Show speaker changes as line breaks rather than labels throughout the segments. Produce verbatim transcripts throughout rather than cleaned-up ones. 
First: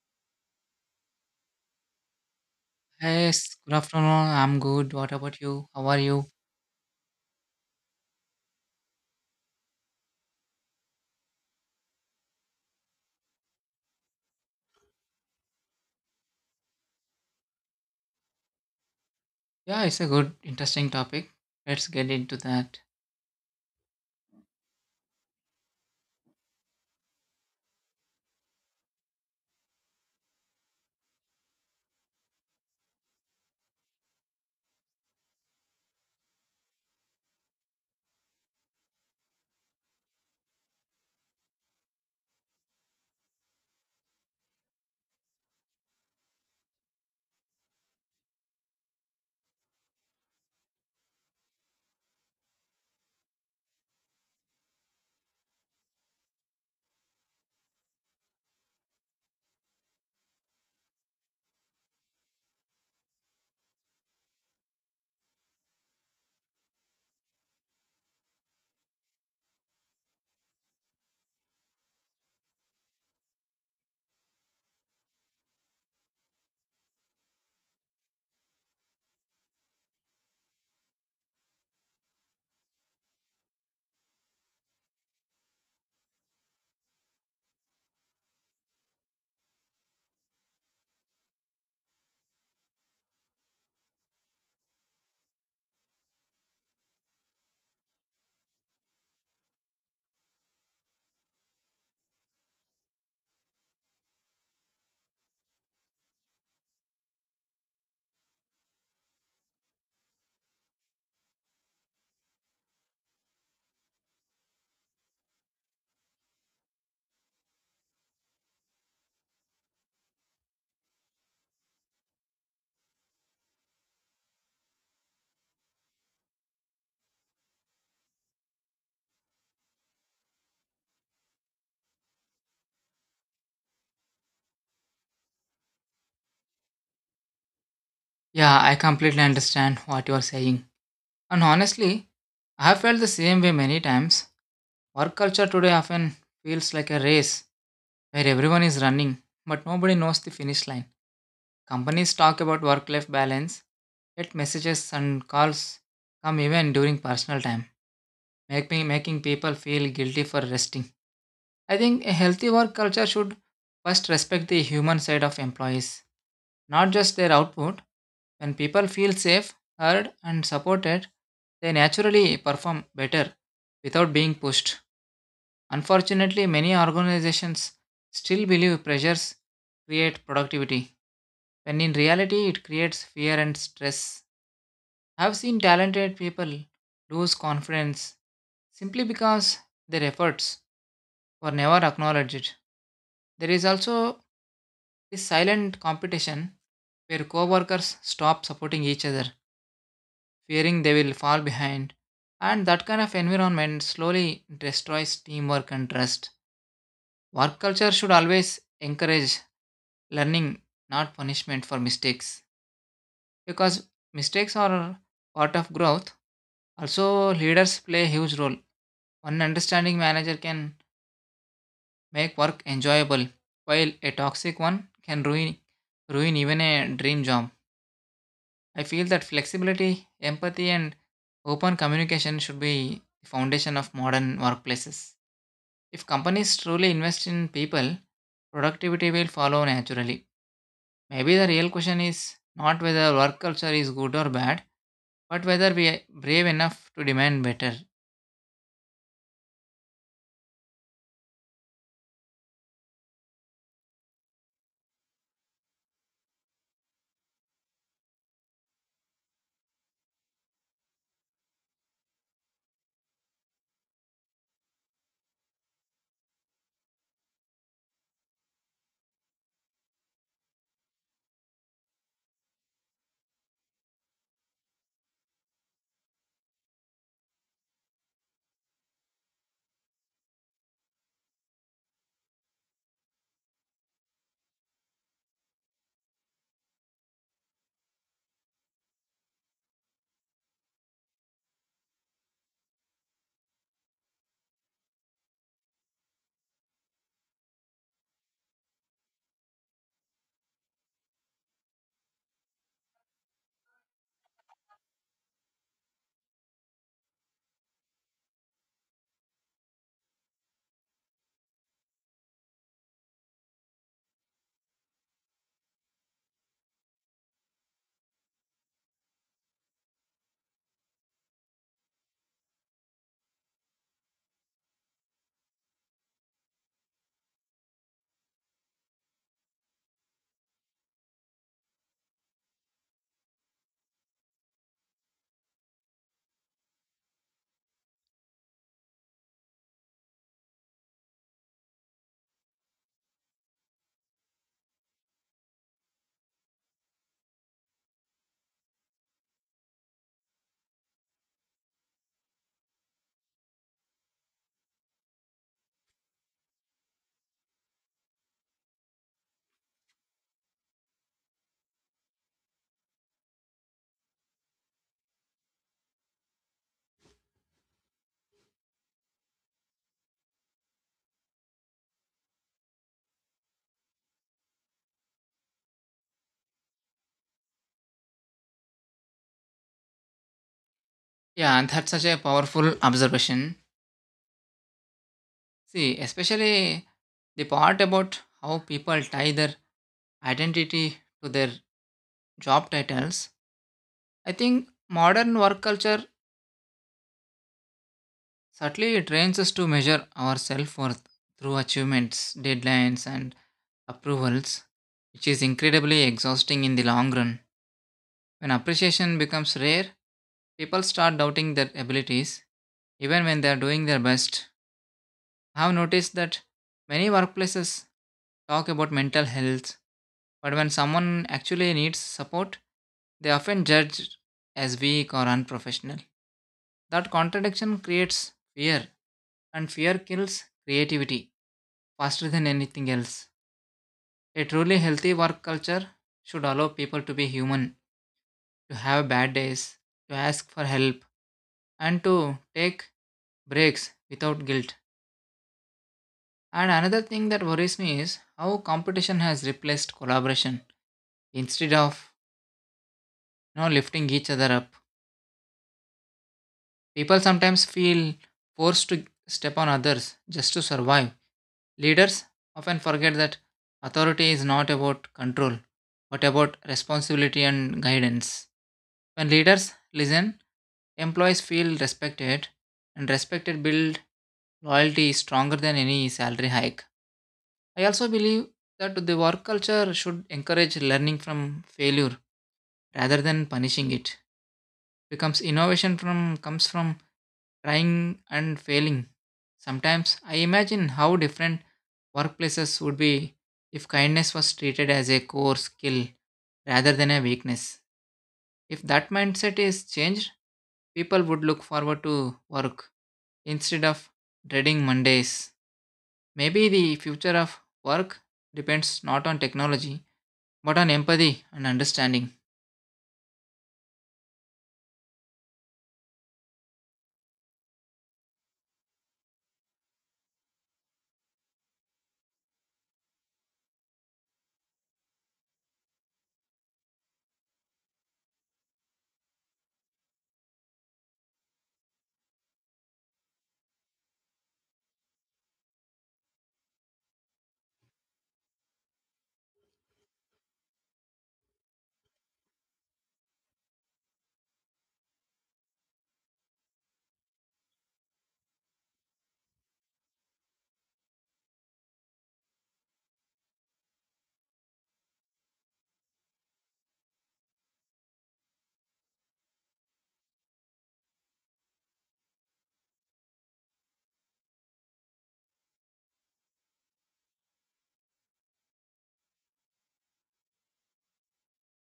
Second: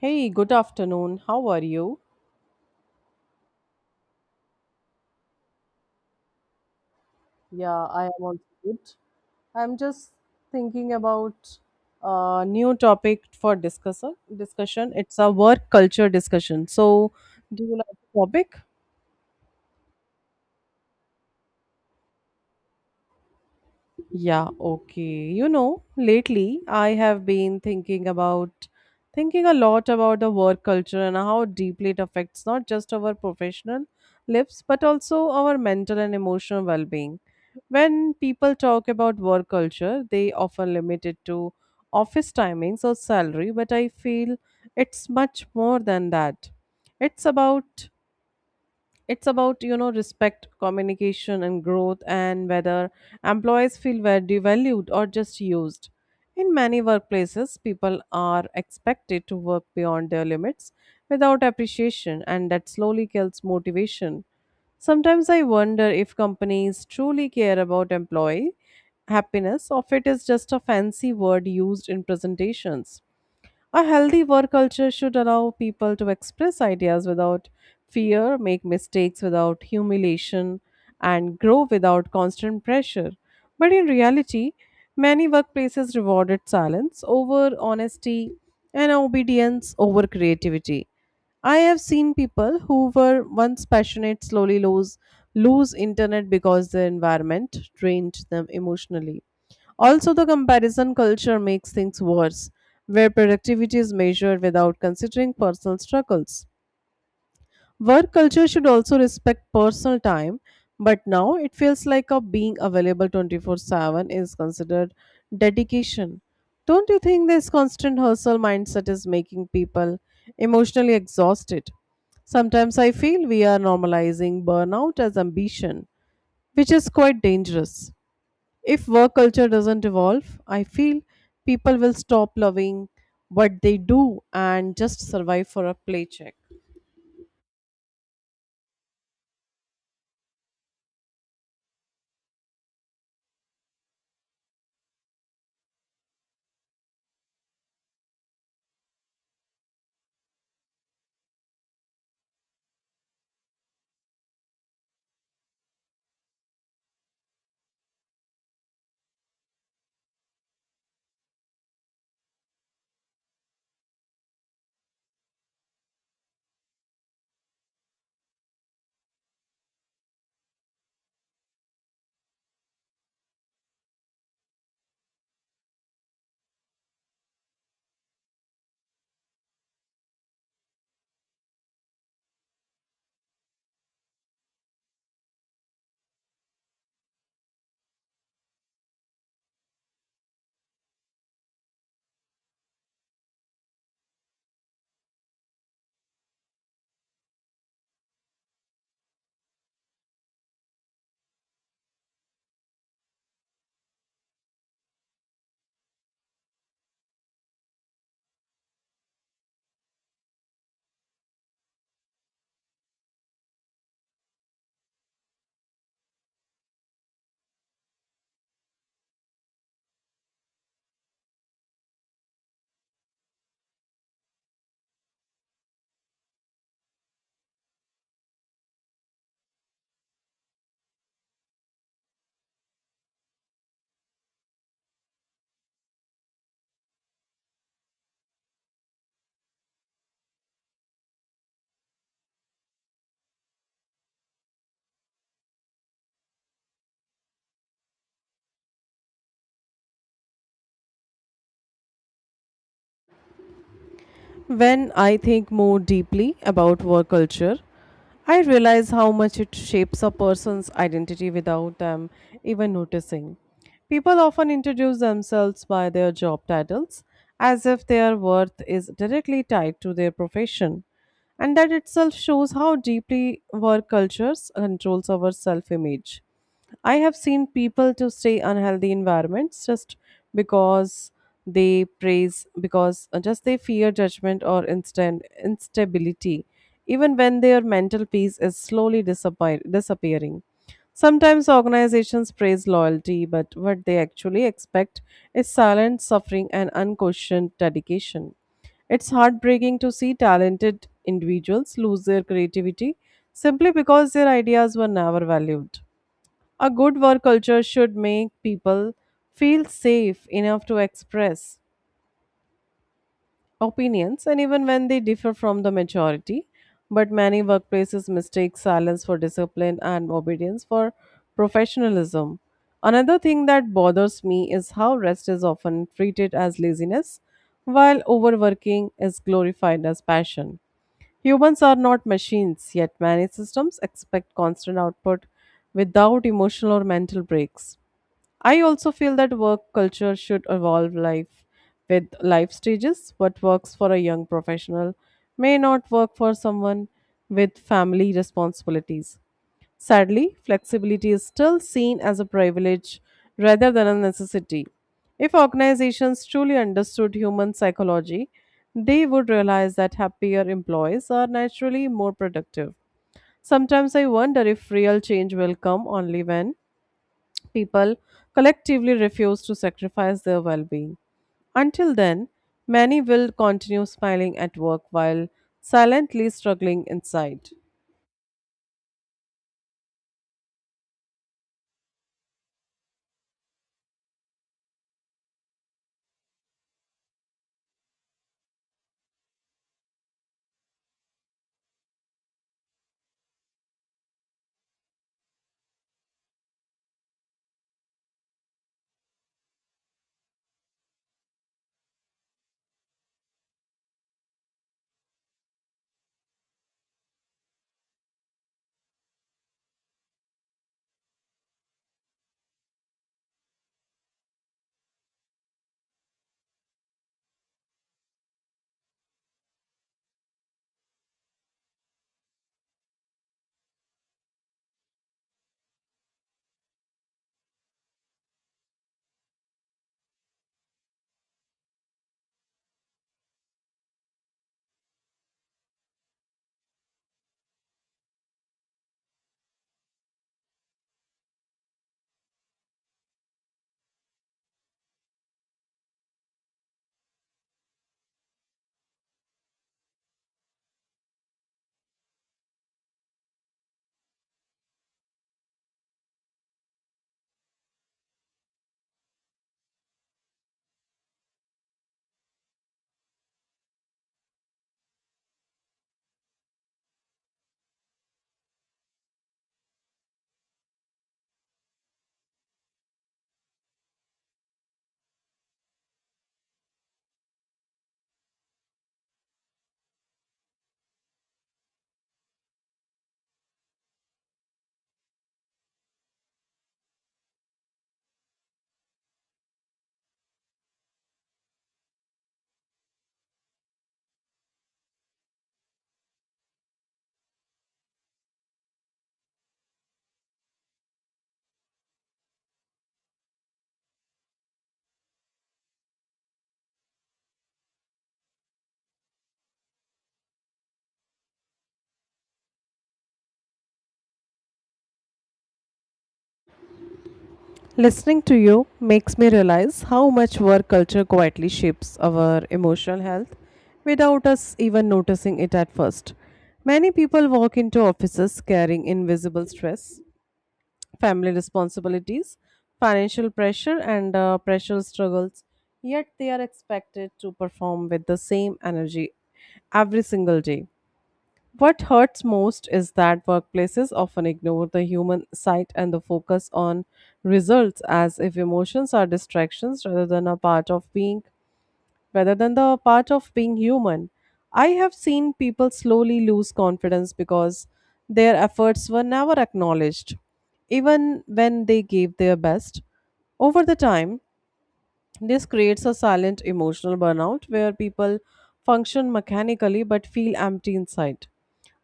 Hey, good afternoon. How are you?
Yes, good afternoon. I'm good. What about you? How are you?
Yeah, I am also good. I'm just thinking about a new topic for discussion. Discussion. It's a work culture discussion. So, do you like the topic?
Yeah, it's a good, interesting topic. Let's get into that.
Yeah, okay. You know, lately I have been thinking about thinking a lot about the work culture and how deeply it affects not just our professional lives but also our mental and emotional well-being. When people talk about work culture, they often limit it to office timings or salary, but I feel it's much more than that. It's about it's about you know respect, communication, and growth, and whether employees feel were devalued or just used. In many workplaces, people are expected to work beyond their limits without appreciation, and that slowly kills motivation. Sometimes I wonder if companies truly care about employee happiness, or if it is just a fancy word used in presentations. A healthy work culture should allow people to express ideas without fear, make mistakes without humiliation, and grow without constant pressure. But in reality, many workplaces rewarded silence over honesty and obedience over creativity. I have seen people who were once passionate slowly lose lose internet because the environment drained them emotionally. Also, the comparison culture makes things worse, where productivity is measured without considering personal struggles. Work culture should also respect personal time, but now it feels like a being available twenty-four seven is considered dedication. Don't you think this constant hustle mindset is making people emotionally exhausted? Sometimes I feel we are normalizing burnout as ambition, which is quite dangerous. If work culture doesn't evolve, I feel people will stop loving what they do and just survive for a paycheck.
Yeah, I completely understand what you are saying. And honestly, I have felt the same way many times. Work culture today often feels like a race where everyone is running, but nobody knows the finish line. Companies talk about work life balance, yet messages and calls come even during personal time, making, making people feel guilty for resting. I think a healthy work culture should first respect the human side of employees, not just their output. When people feel safe, heard, and supported, they naturally perform better without being pushed. Unfortunately, many organizations still believe pressures create productivity, when in reality, it creates fear and stress. I've seen talented people lose confidence simply because their efforts were never acknowledged. There is also this silent competition where co-workers stop supporting each other, fearing they will fall behind, and that kind of environment slowly destroys teamwork and trust. Work culture should always encourage learning, not punishment for mistakes, because mistakes are part of growth. Also, leaders play a huge role. One understanding manager can make work enjoyable, while a toxic one can ruin ruin even a dream job. I feel that flexibility, empathy, and open communication should be the foundation of modern workplaces. If companies truly invest in people, productivity will follow naturally. Maybe the real question is not whether work culture is good or bad, but whether we are brave enough to demand better.
When I think more deeply about work culture, I realize how much it shapes a person's identity without them even noticing. People often introduce themselves by their job titles as if their worth is directly tied to their profession, and that itself shows how deeply work cultures controls our self image. I have seen people to stay unhealthy environments just because they praise because uh, just they fear judgment or instant instability even when their mental peace is slowly disappear- disappearing Sometimes organizations praise loyalty, but what they actually expect is silent suffering and unquestioned dedication. It's heartbreaking to see talented individuals lose their creativity simply because their ideas were never valued. A good work culture should make people feel safe enough to express opinions, and even when they differ from the majority. But many workplaces mistake silence for discipline and obedience for professionalism. Another thing that bothers me is how rest is often treated as laziness, while overworking is glorified as passion. Humans are not machines, yet many systems expect constant output without emotional or mental breaks. I also feel that work culture should evolve life with life stages. What works for a young professional may not work for someone with family responsibilities. Sadly, flexibility is still seen as a privilege rather than a necessity. If organizations truly understood human psychology, they would realize that happier employees are naturally more productive. Sometimes I wonder if real change will come only when people collectively refuse to sacrifice their well being. Until then, many will continue smiling at work while silently struggling inside.
Yeah, and that's such a powerful observation. See, especially the part about how people tie their identity to their job titles. I think modern work culture subtly, it trains us to measure our self worth through achievements, deadlines, and approvals, which is incredibly exhausting in the long run. When appreciation becomes rare, people start doubting their abilities, even when they are doing their best. I have noticed that many workplaces talk about mental health, but when someone actually needs support, they are often judged as weak or unprofessional. That contradiction creates fear, and fear kills creativity faster than anything else. A truly healthy work culture should allow people to be human, to have bad days, to ask for help, and to take breaks without guilt. And another thing that worries me is how competition has replaced collaboration instead of you know lifting each other up. People sometimes feel forced to step on others just to survive. Leaders often forget that authority is not about control, but about responsibility and guidance. When leaders listen, employees feel respected, and respected build loyalty is stronger than any salary hike. I also believe that the work culture should encourage learning from failure rather than punishing it. Becomes innovation from comes from trying and failing. Sometimes I imagine how different workplaces would be if kindness was treated as a core skill rather than a weakness. If that mindset is changed, people would look forward to work instead of dreading Mondays. Maybe the future of work depends not on technology but on empathy and understanding.
Listening to you makes me realize how much work culture quietly shapes our emotional health without us even noticing it at first. Many people walk into offices carrying invisible stress, family responsibilities, financial pressure, and uh, pressure struggles, yet they are expected to perform with the same energy every single day. What hurts most is that workplaces often ignore the human side and the focus on results, as if emotions are distractions rather than a part of being rather than the part of being human. I have seen people slowly lose confidence because their efforts were never acknowledged, even when they gave their best. Over the time, this creates a silent emotional burnout where people function mechanically but feel empty inside.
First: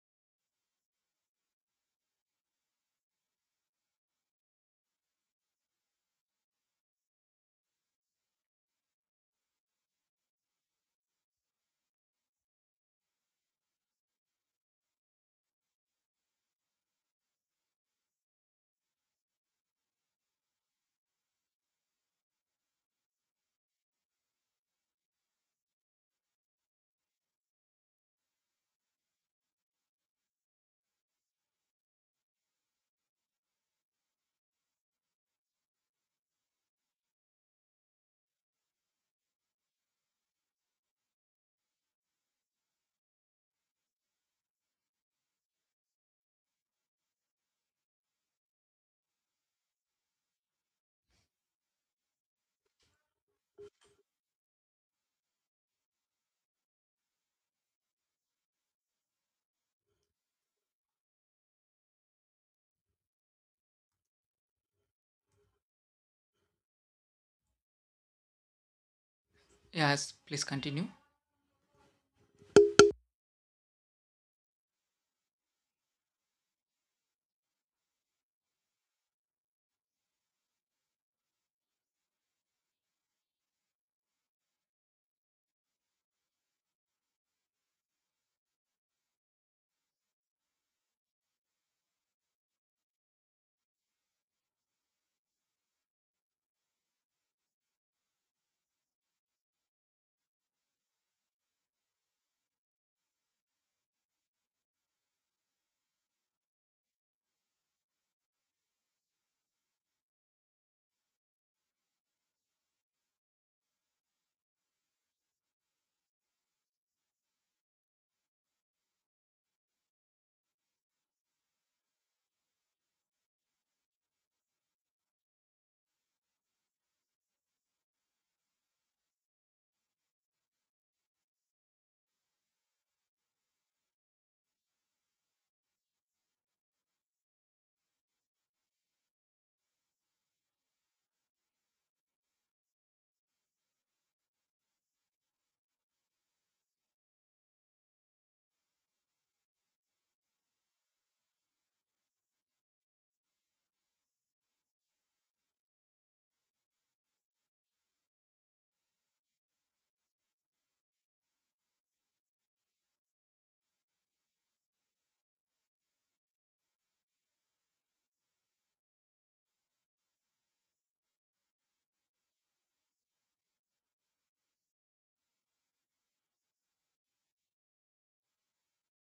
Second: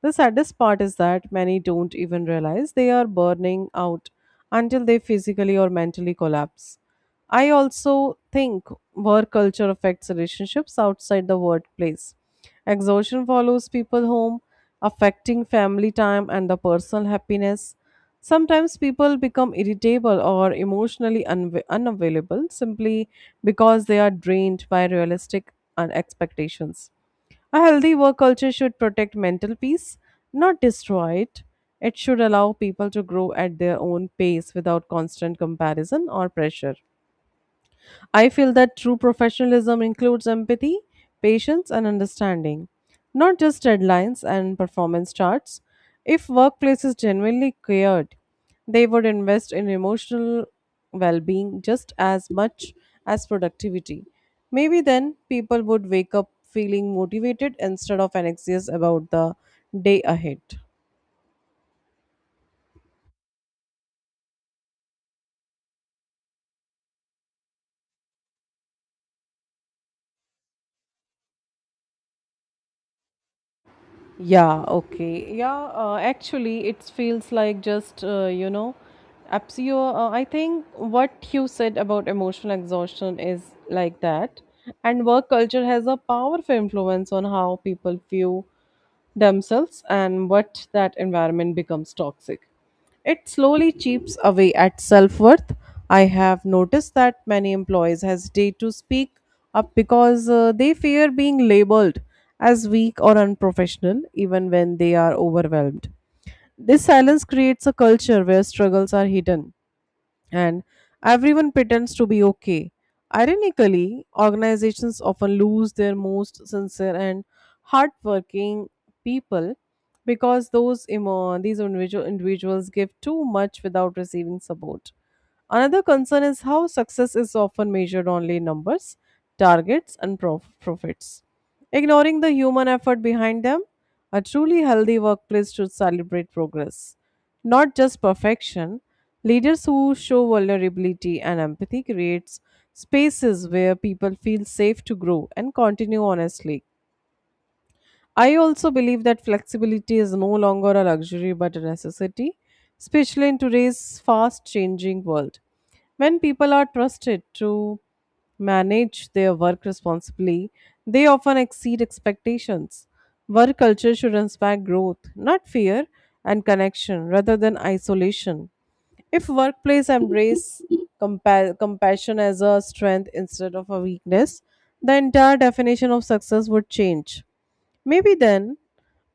The saddest part is that many don't even realize they are burning out until they physically or mentally collapse. I also think work culture affects relationships outside the workplace. Exhaustion follows people home, affecting family time and the personal happiness. Sometimes people become irritable or emotionally unv- unavailable simply because they are drained by realistic un- expectations. A healthy work culture should protect mental peace, not destroy it. It should allow people to grow at their own pace without constant comparison or pressure. I feel that true professionalism includes empathy, patience, and understanding, not just deadlines and performance charts. If workplaces genuinely cared, they would invest in emotional well being just as much as productivity. Maybe then people would wake up feeling motivated instead of anxious about the day ahead.
Yes, please continue.
Yeah, okay. Yeah, uh, actually, it feels like just, uh, you know, absio. Uh, I think what you said about emotional exhaustion is like that. And work culture has a powerful influence on how people view themselves and what that environment becomes toxic. It slowly chips away at self worth. I have noticed that many employees hesitate to speak up because uh, they fear being labeled as weak or unprofessional, even when they are overwhelmed. This silence creates a culture where struggles are hidden, and everyone pretends to be okay. Ironically, organizations often lose their most sincere and hardworking people because those emo- these individual individuals give too much without receiving support. Another concern is how success is often measured only in numbers, targets, and prof- profits, ignoring the human effort behind them. A truly healthy workplace should celebrate progress, not just perfection. Leaders who show vulnerability and empathy creates spaces where people feel safe to grow and continue honestly. I also believe that flexibility is no longer a luxury but a necessity, especially in today's fast changing world. When people are trusted to manage their work responsibly, they often exceed expectations. Work culture should inspire growth, not fear, and connection rather than isolation. If workplace embrace compa- compassion as a strength instead of a weakness, the entire definition of success would change. Maybe then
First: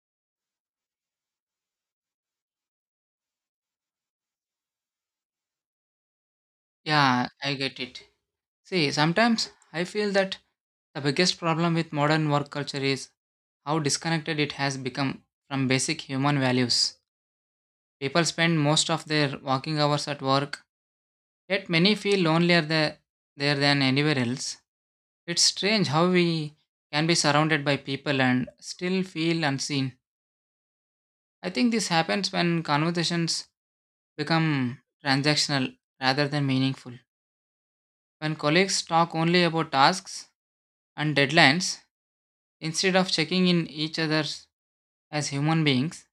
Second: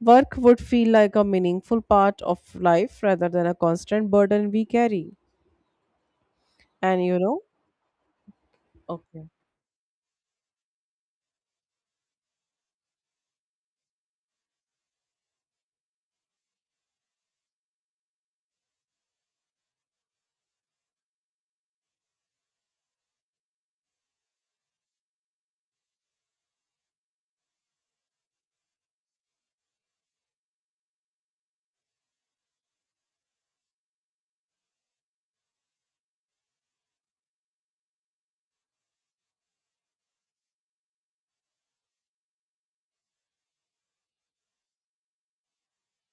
work would feel like a meaningful part of life rather than a constant burden we carry. And you
Yeah,
know,
I get it. See,
okay.
sometimes I feel that the biggest problem with modern work culture is how disconnected it has become from basic human values. People spend most of their working hours at work, yet many feel lonelier there, there than anywhere else. It's strange how we can be surrounded by people and still feel unseen. I think this happens when conversations become transactional rather than meaningful. When colleagues talk only about tasks and deadlines instead of checking in each other as human beings,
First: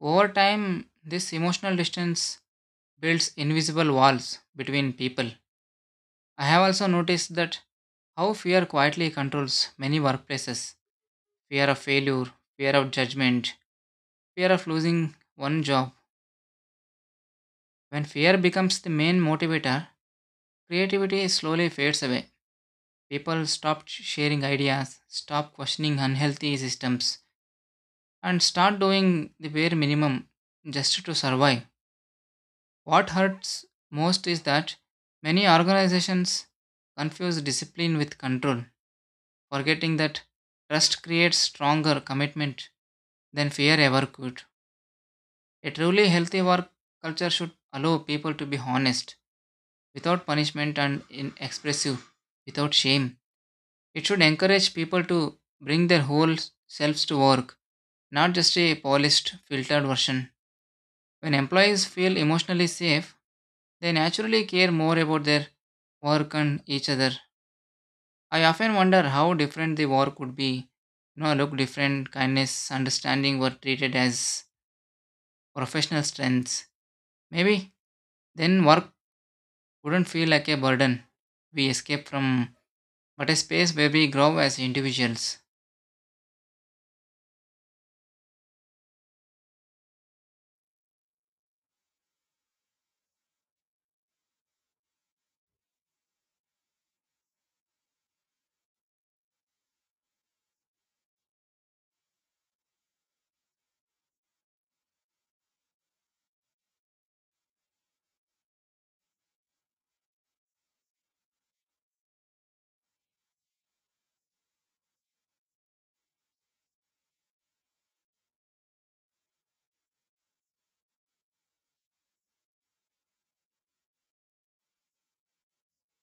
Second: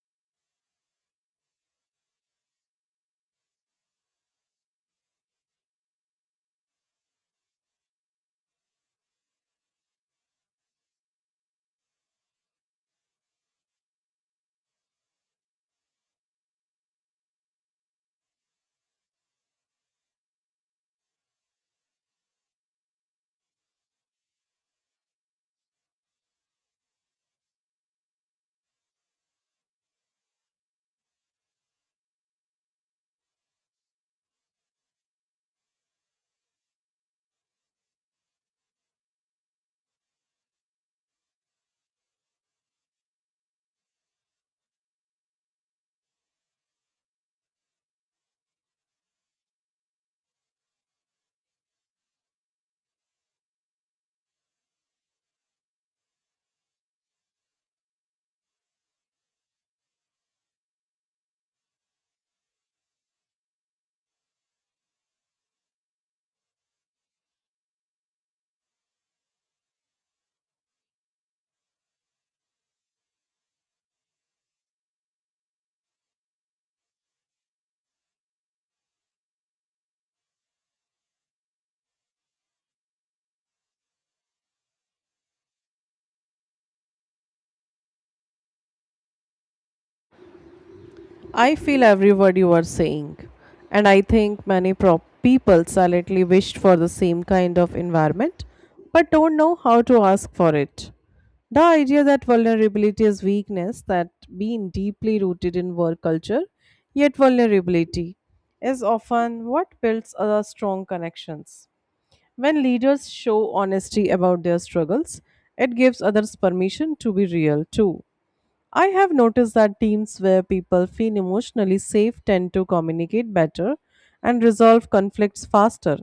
over time this emotional distance builds invisible walls between people. I have also noticed that how fear quietly controls many workplaces fear of failure, fear of judgment, fear of losing one job. When fear becomes the main motivator, creativity slowly fades away. People stop sharing ideas, stop questioning unhealthy systems, and start doing the bare minimum just to survive. What hurts most is that many organizations confuse discipline with control, forgetting that trust creates stronger commitment than fear ever could. A truly healthy work culture should allow people to be honest without punishment and in expressive without shame. It should encourage people to bring their whole selves to work, not just a polished filtered version. When employees feel emotionally safe they naturally care more about their work and each other. I often wonder how different the work would be, you know look different kindness understanding were treated as professional strengths. Maybe then work wouldn't feel like a burden we escape from, but a space where we grow as individuals.
I feel every word you are saying. And I think many pro- people silently wished for the same kind of environment but don't know how to ask for it. The idea that vulnerability is weakness, that being deeply rooted in work culture, yet vulnerability, is often what builds other strong connections. When leaders show honesty about their struggles, it gives others permission to be real too. I have noticed that teams where people feel emotionally safe tend to communicate better and resolve conflicts faster.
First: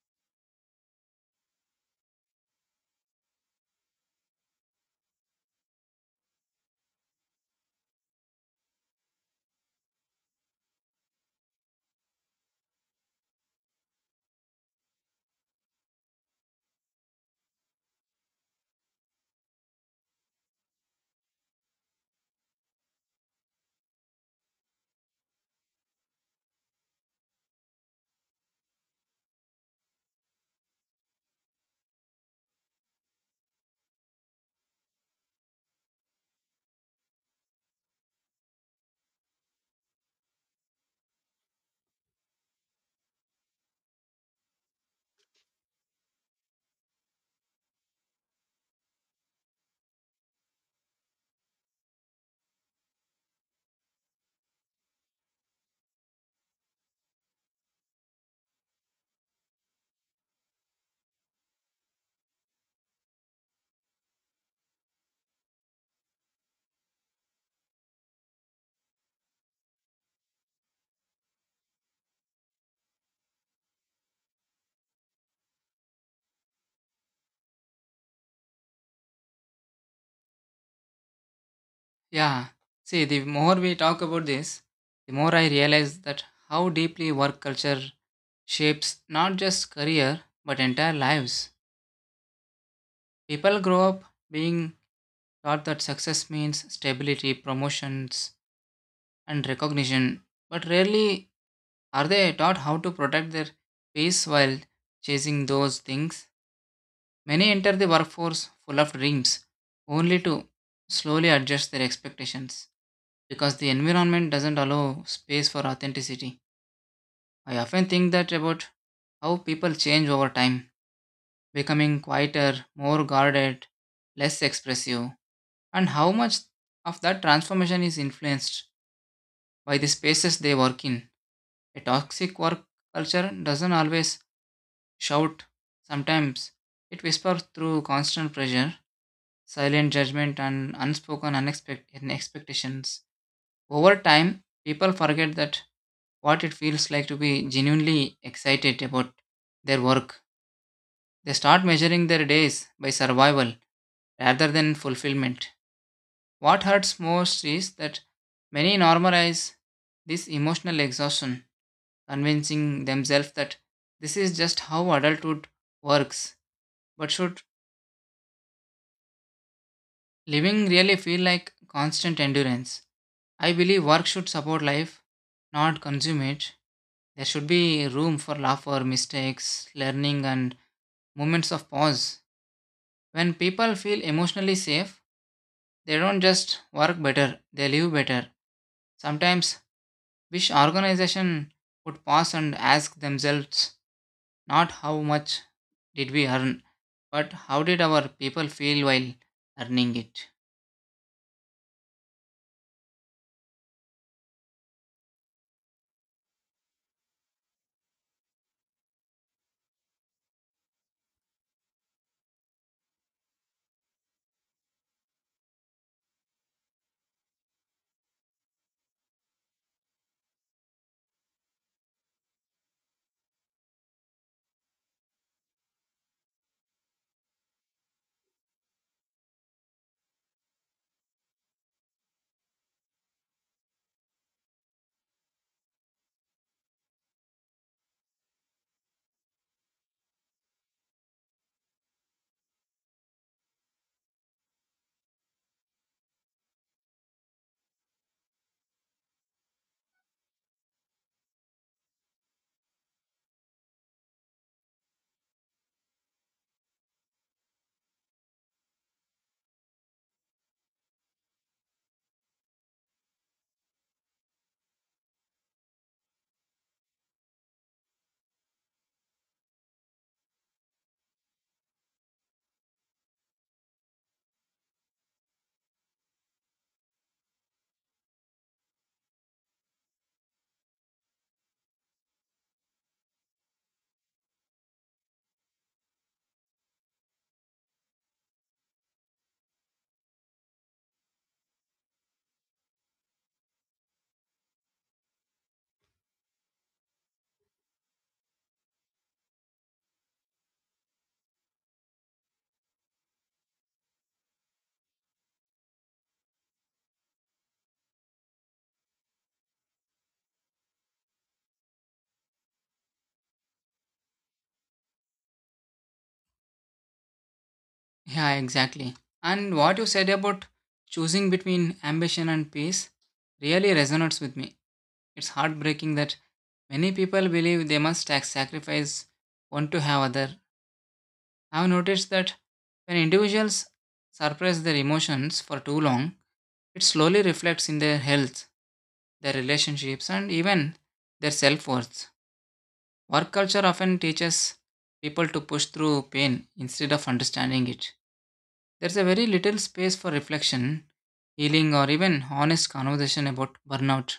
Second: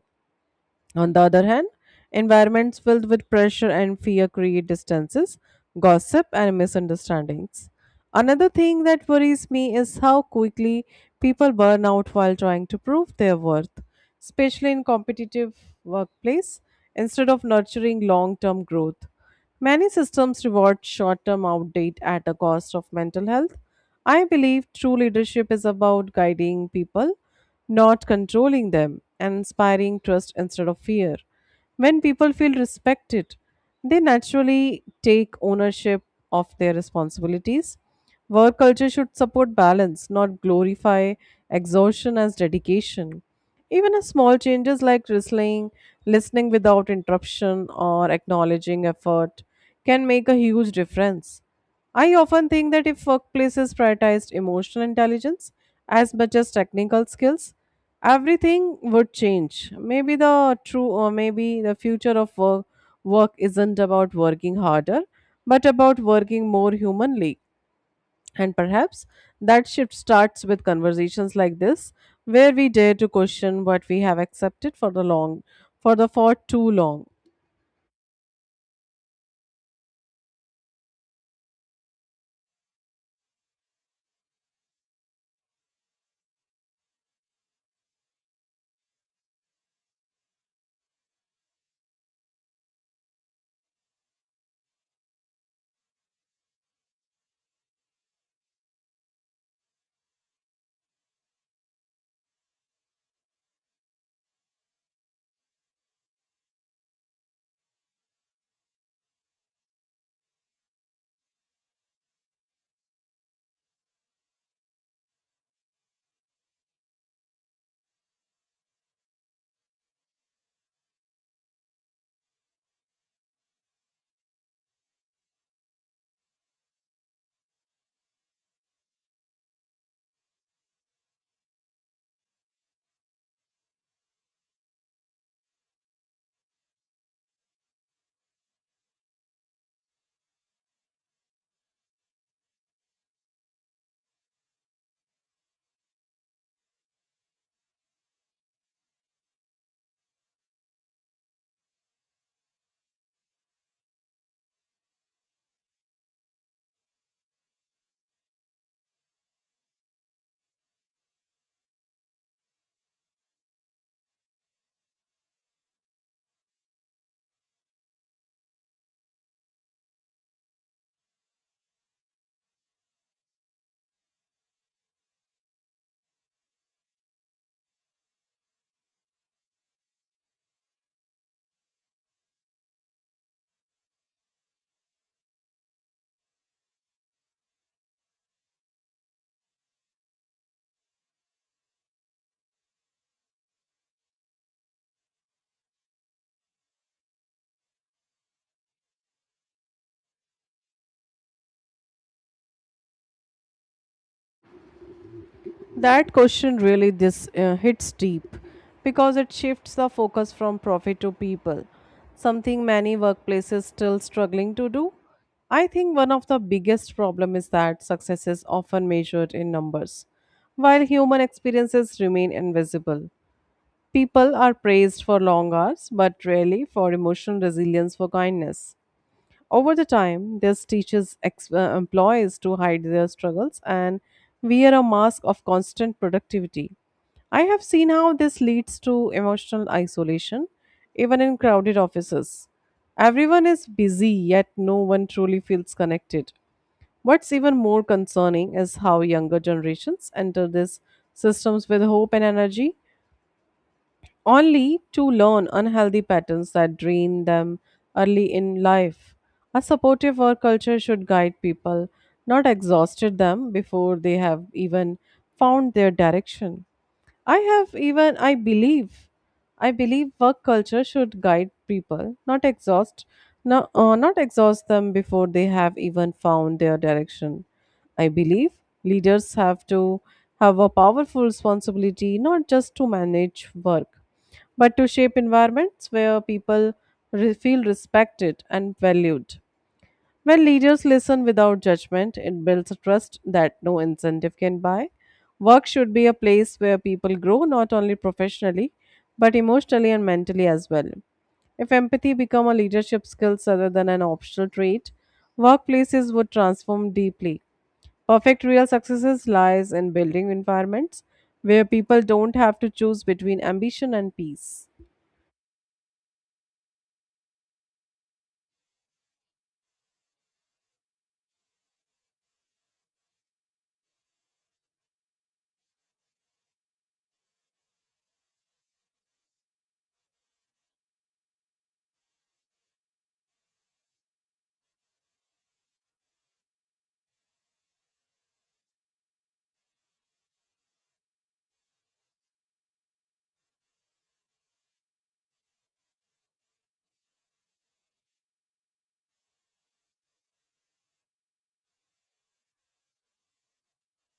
On the other hand, environments filled with pressure and fear create distances, gossip, and misunderstandings. Another thing that worries me is how quickly people burn out while trying to prove their worth, especially in competitive workplace, instead of nurturing long-term growth. Many systems reward short-term outdate at the cost of mental health. I believe true leadership is about guiding people, not controlling them, and inspiring trust instead of fear. When people feel respected, they naturally take ownership of their responsibilities. Work culture should support balance, not glorify exhaustion as dedication. Even a small changes like listening, listening without interruption, or acknowledging effort, can make a huge difference. I often think that if workplaces prioritized emotional intelligence as much as technical skills, everything would change. Maybe the true or maybe the future of work, work isn't about working harder, but about working more humanly. And perhaps that shift starts with conversations like this, where we dare to question what we have accepted for the long for the for too long.
Yeah, see, the more we talk about this, the more I realize that how deeply work culture shapes not just career but entire lives. People grow up being taught that success means stability, promotions, and recognition, but rarely are they taught how to protect their peace while chasing those things. Many enter the workforce full of dreams, only to slowly adjust their expectations because the environment doesn't allow space for authenticity. I often think that about how people change over time, becoming quieter, more guarded, less expressive, and how much of that transformation is influenced by the spaces they work in. A toxic work culture doesn't always shout, sometimes it whispers through constant pressure, silent judgment, and unspoken unexpect- expectations. Over time, people forget that what it feels like to be genuinely excited about their work. They start measuring their days by survival rather than fulfillment. What hurts most is that many normalize this emotional exhaustion, convincing themselves that this is just how adulthood works. But should living really feel like constant endurance? I believe work should support life, not consume it. There should be room for laughter, mistakes, learning, and moments of pause. When people feel emotionally safe, they don't just work better, they live better. Sometimes, wish organization would pause and ask themselves not how much did we earn, but how did our people feel while earning it?
That question really this uh, hits deep because it shifts the focus from profit to people, something many workplaces still struggling to do. I think one of the biggest problem is that success is often measured in numbers, while human experiences remain invisible. People are praised for long hours, but rarely for emotional resilience for kindness. Over the time, this teaches ex- uh, employees to hide their struggles and wear a mask of constant productivity. I have seen how this leads to emotional isolation, even in crowded offices. Everyone is busy, yet no one truly feels connected. What's even more concerning is how younger generations enter these systems with hope and energy only to learn unhealthy patterns that drain them early in life. A supportive work culture should guide people, not exhausted them before they have even found their direction. I have even I believe I believe work culture should guide people, not exhaust no, uh, not exhaust them before they have even found their direction. I believe leaders have to have a powerful responsibility, not just to manage work but to shape environments where people re- feel respected and valued. When leaders listen without judgment, it builds a trust that no incentive can buy. Work should be a place where people grow not only professionally, but emotionally and mentally as well. If empathy become a leadership skill rather than an optional trait, workplaces would transform deeply. Perfect real successes lies in building environments where people don't have to choose between ambition and peace.
Yeah, exactly. And what you said about choosing between ambition and peace really resonates with me. It's heartbreaking that many people believe they must sac- sacrifice one to have other. I've noticed that when individuals suppress their emotions for too long, it slowly reflects in their health, their relationships, and even their self worth. Work culture often teaches people to push through pain instead of understanding it. There's a very little space for reflection, healing, or even honest conversation about burnout.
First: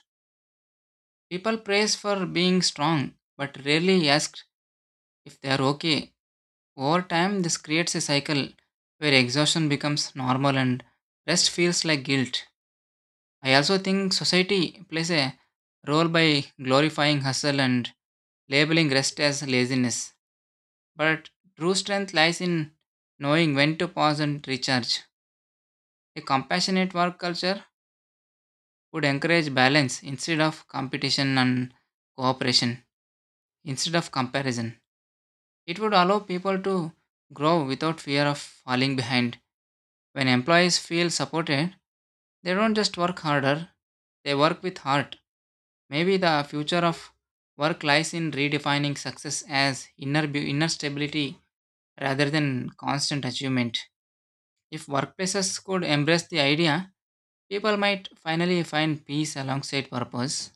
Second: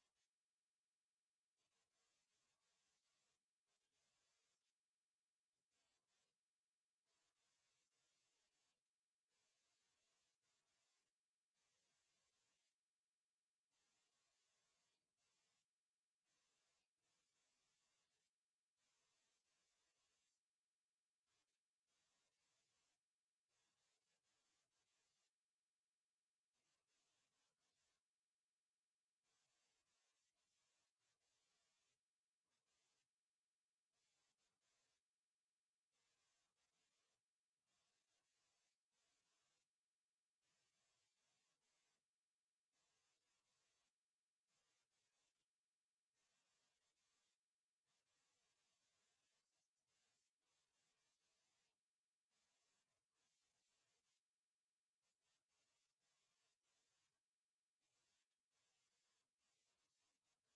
People praise for being strong, but rarely ask if they are okay. Over time, this creates a cycle where exhaustion becomes normal and rest feels like guilt. I also think society plays a role by glorifying hustle and labeling rest as laziness. But true strength lies in knowing when to pause and recharge. A compassionate work culture would encourage balance instead of competition and cooperation, instead of comparison. It would allow people to grow without fear of falling behind. When employees feel supported, they don't just work harder, they work with heart. Maybe the future of work lies in redefining success as inner, beau- inner stability rather than constant achievement. If workplaces could embrace the idea, people might finally find peace alongside purpose.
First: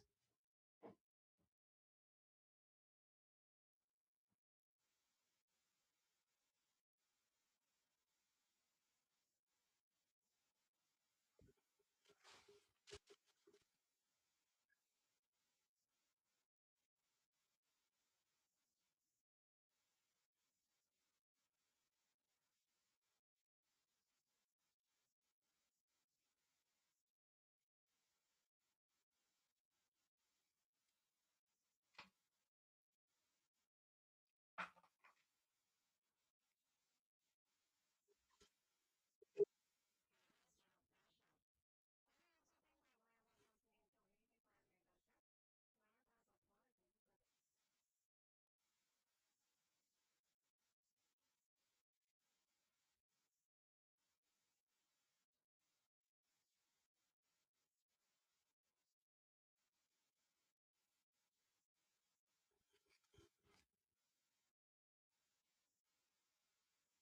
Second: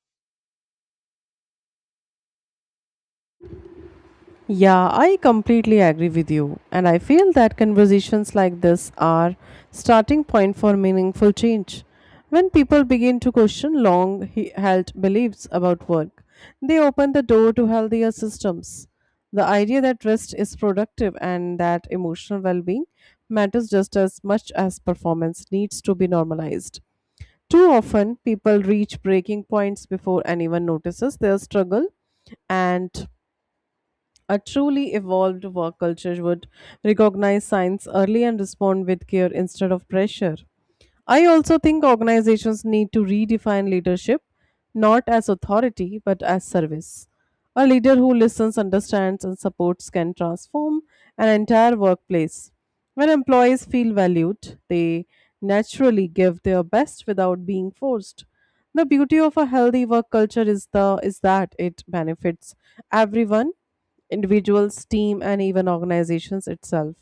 Yeah, I completely agree with you. And I feel that conversations like this are starting point for meaningful change. When people begin to question long he- held beliefs about work, they open the door to healthier systems. The idea that rest is productive and that emotional well-being matters just as much as performance needs to be normalized. Too often, people reach breaking points before anyone notices their struggle, and a truly evolved work culture would recognize signs early and respond with care instead of pressure. I also think organizations need to redefine leadership not as authority but as service. A leader who listens, understands, and supports can transform an entire workplace. When employees feel valued, they naturally give their best without being forced. The beauty of a healthy work culture is the is that it benefits everyone, individuals, team, and even organizations itself.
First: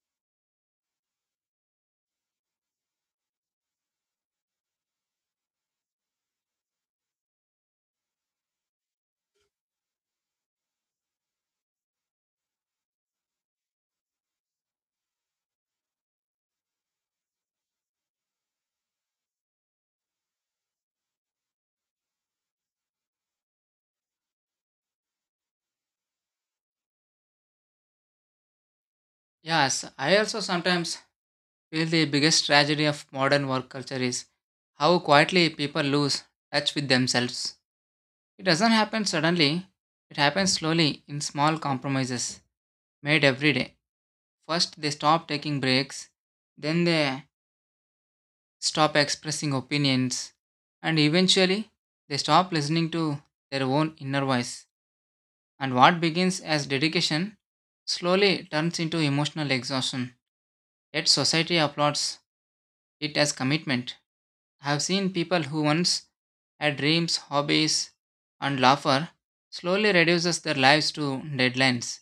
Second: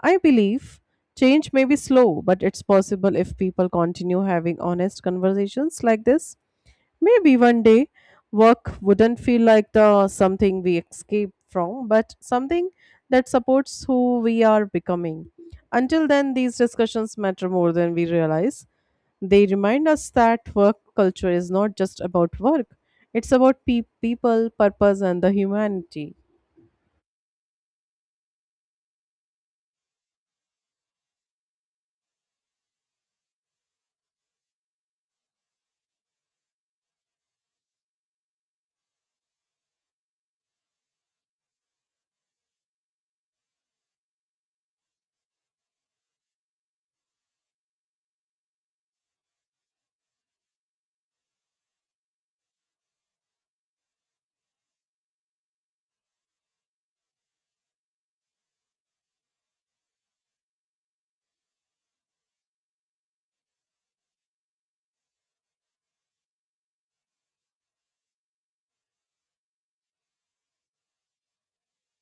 I believe change may be slow, but it's possible if people continue having honest conversations like this. Maybe one day work wouldn't feel like the something we escape from, but something that supports who we are becoming. Until then, these discussions matter more than we realize. They remind us that work culture is not just about work, it's about pe- people, purpose, and the humanity.
Yes, I also sometimes feel the biggest tragedy of modern work culture is how quietly people lose touch with themselves. It doesn't happen suddenly, it happens slowly in small compromises made every day. First, they stop taking breaks, then, they stop expressing opinions, and eventually, they stop listening to their own inner voice. And what begins as dedication slowly turns into emotional exhaustion. Yet, society applauds it as commitment. I have seen people who once had dreams, hobbies, and laughter slowly reduces their lives to deadlines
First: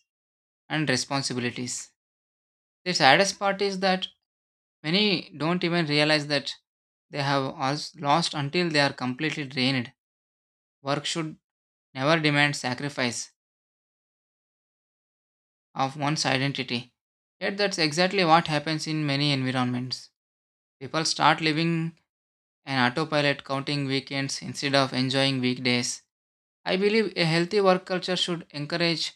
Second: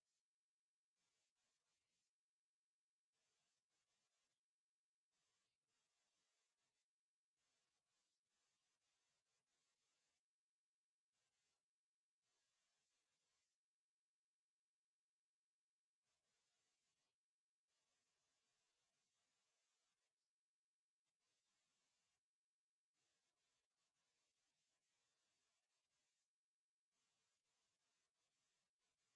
and responsibilities. The saddest part is that many don't even realize that they have als- lost until they are completely drained. Work should never demand sacrifice of one's identity. Yet that's exactly what happens in many environments. People start living an autopilot counting weekends instead of enjoying weekdays. I believe a healthy work culture should encourage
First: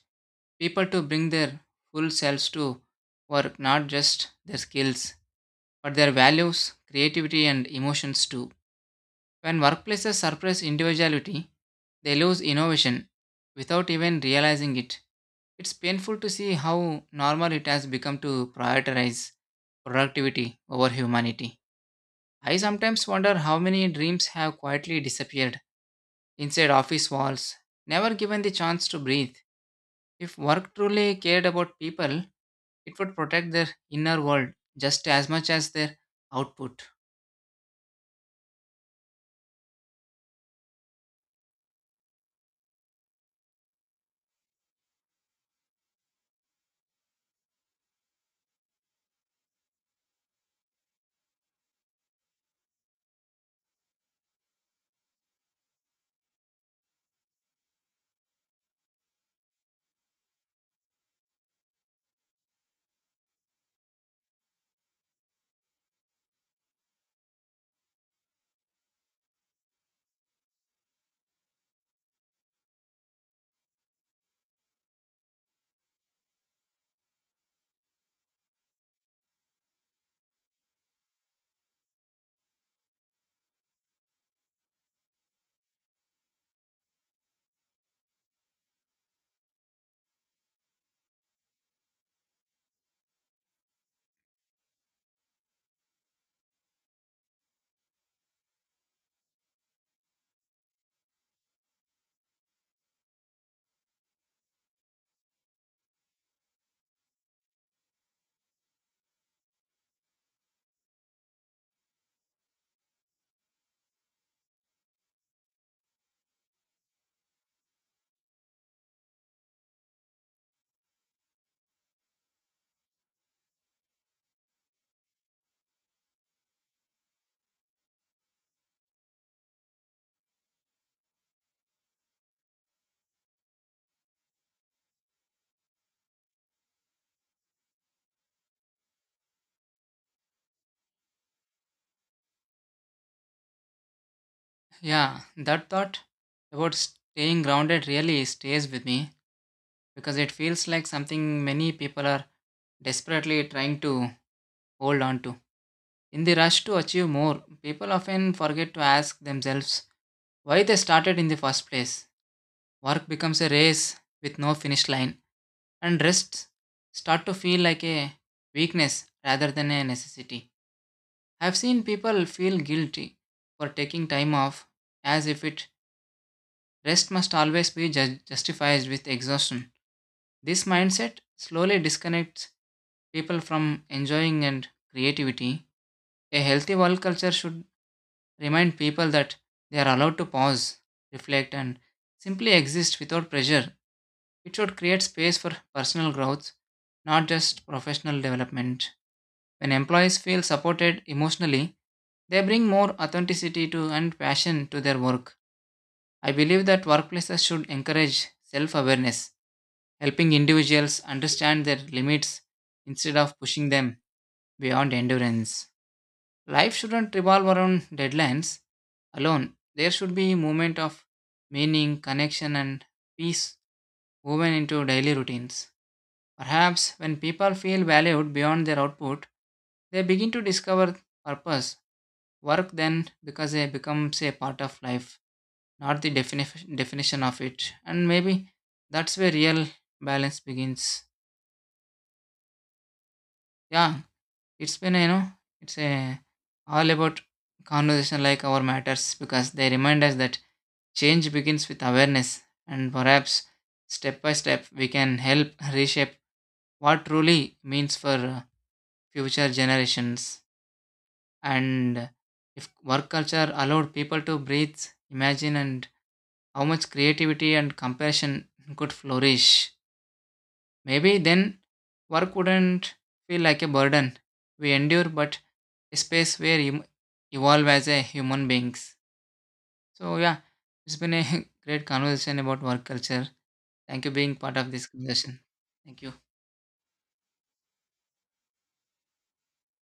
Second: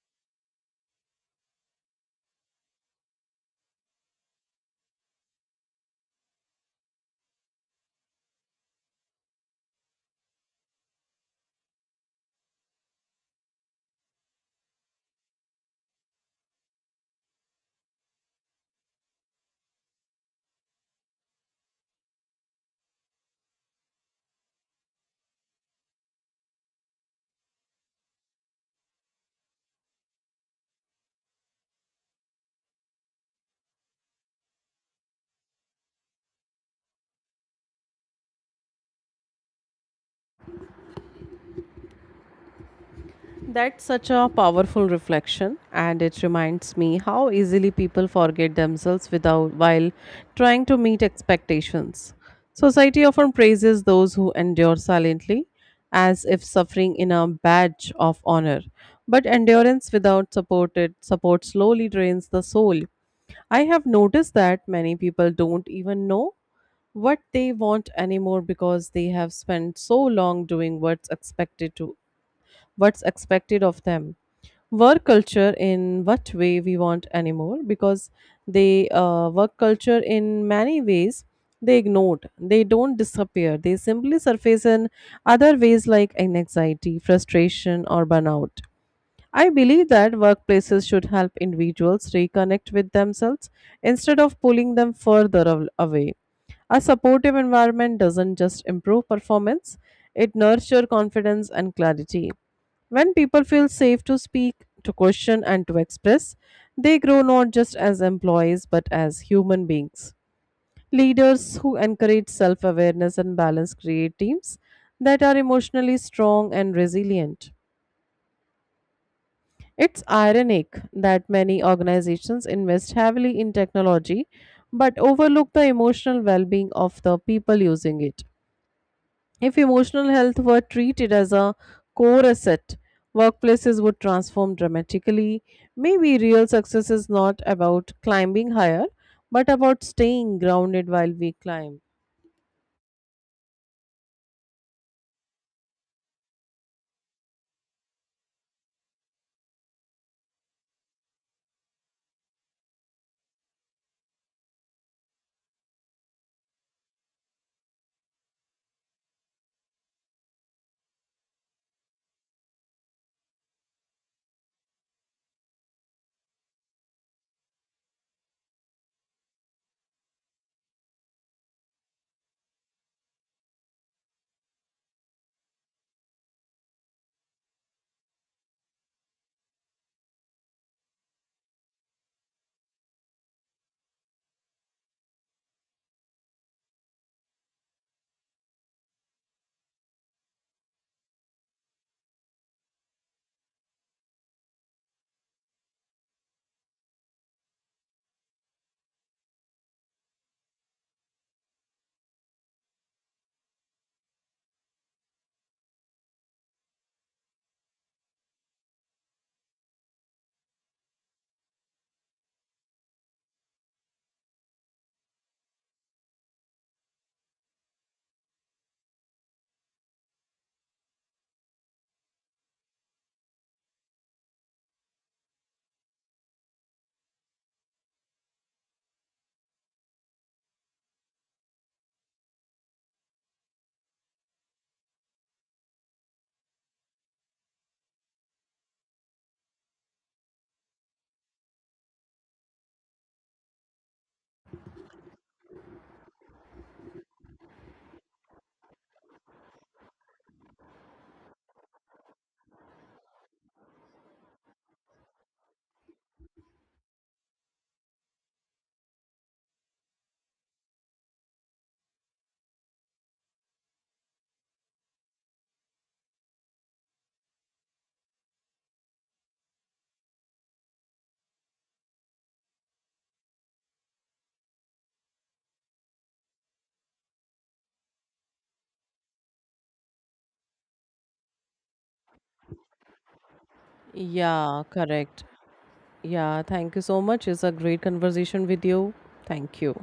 people to bring their full selves to work, not just their skills, but their values, creativity, and emotions too. When workplaces suppress individuality, they lose innovation without even realizing it. It's painful to see how normal it has become to prioritize productivity over humanity. I sometimes wonder how many dreams have quietly disappeared inside office walls, never given the chance to breathe. If work truly cared about people, it would protect their inner world just as much as their output.
That's such a powerful reflection, and it reminds me how easily people forget themselves without while trying to meet expectations. Society often praises those who endure silently, as if suffering in a badge of honor. But endurance without supported support slowly drains the soul. I have noticed that many people don't even know what they want anymore because they have spent so long doing what's expected to what's expected of them. Work culture in what way we want anymore because they uh, work culture in many ways, they ignored, they don't disappear, they simply surface in other ways like anxiety, frustration, or burnout. I believe that workplaces should help individuals reconnect with themselves instead of pulling them further av- away. A supportive environment doesn't just improve performance, it nurtures confidence and clarity. When people feel safe to speak, to question, and to express, they grow not just as employees but as human beings. Leaders who encourage self awareness and balance create teams that are emotionally strong and resilient. It's ironic that many organizations invest heavily in technology but overlook the emotional well being of the people using it. If emotional health were treated as a core asset, workplaces would transform dramatically. Maybe real success is not about climbing higher, but about staying grounded while we climb.
Yeah, that thought about staying grounded really stays with me because it feels like something many people are desperately trying to hold on to. In the rush to achieve more, people often forget to ask themselves why they started in the first place. Work becomes a race with no finish line, and rests start to feel like a weakness rather than a necessity. I've seen people feel guilty for taking time off as if it rest must always be ju- justified with exhaustion. This mindset slowly disconnects people from enjoying and creativity. A healthy work culture should remind people that they are allowed to pause, reflect, and simply exist without pressure. It should create space for personal growth, not just professional development. When employees feel supported emotionally, they bring more authenticity to and passion to their work. I believe that workplaces should encourage self awareness, helping individuals understand their limits instead of pushing them beyond endurance. Life shouldn't revolve around deadlines alone. There should be a movement of meaning, connection, and peace woven into daily routines. Perhaps when people feel valued beyond their output, they begin to discover purpose. Work then because it becomes a part of life not the defini- definition of it. And maybe that's where real balance begins. Yeah, it's been, you know, it's a all about conversation like our matters because they remind us that change begins with awareness and perhaps step by step we can help reshape what truly means for uh, future generations and if work culture allowed people to breathe imagine and how much creativity and compassion could flourish. Maybe then work wouldn't feel like a burden we endure, but a space where you evolve as a human beings. So yeah, it's been a great conversation about work culture. Thank you being part
Yeah,
of this
correct.
conversation. Thank you.
Yeah, thank you so much. It's a great conversation with you. Thank you.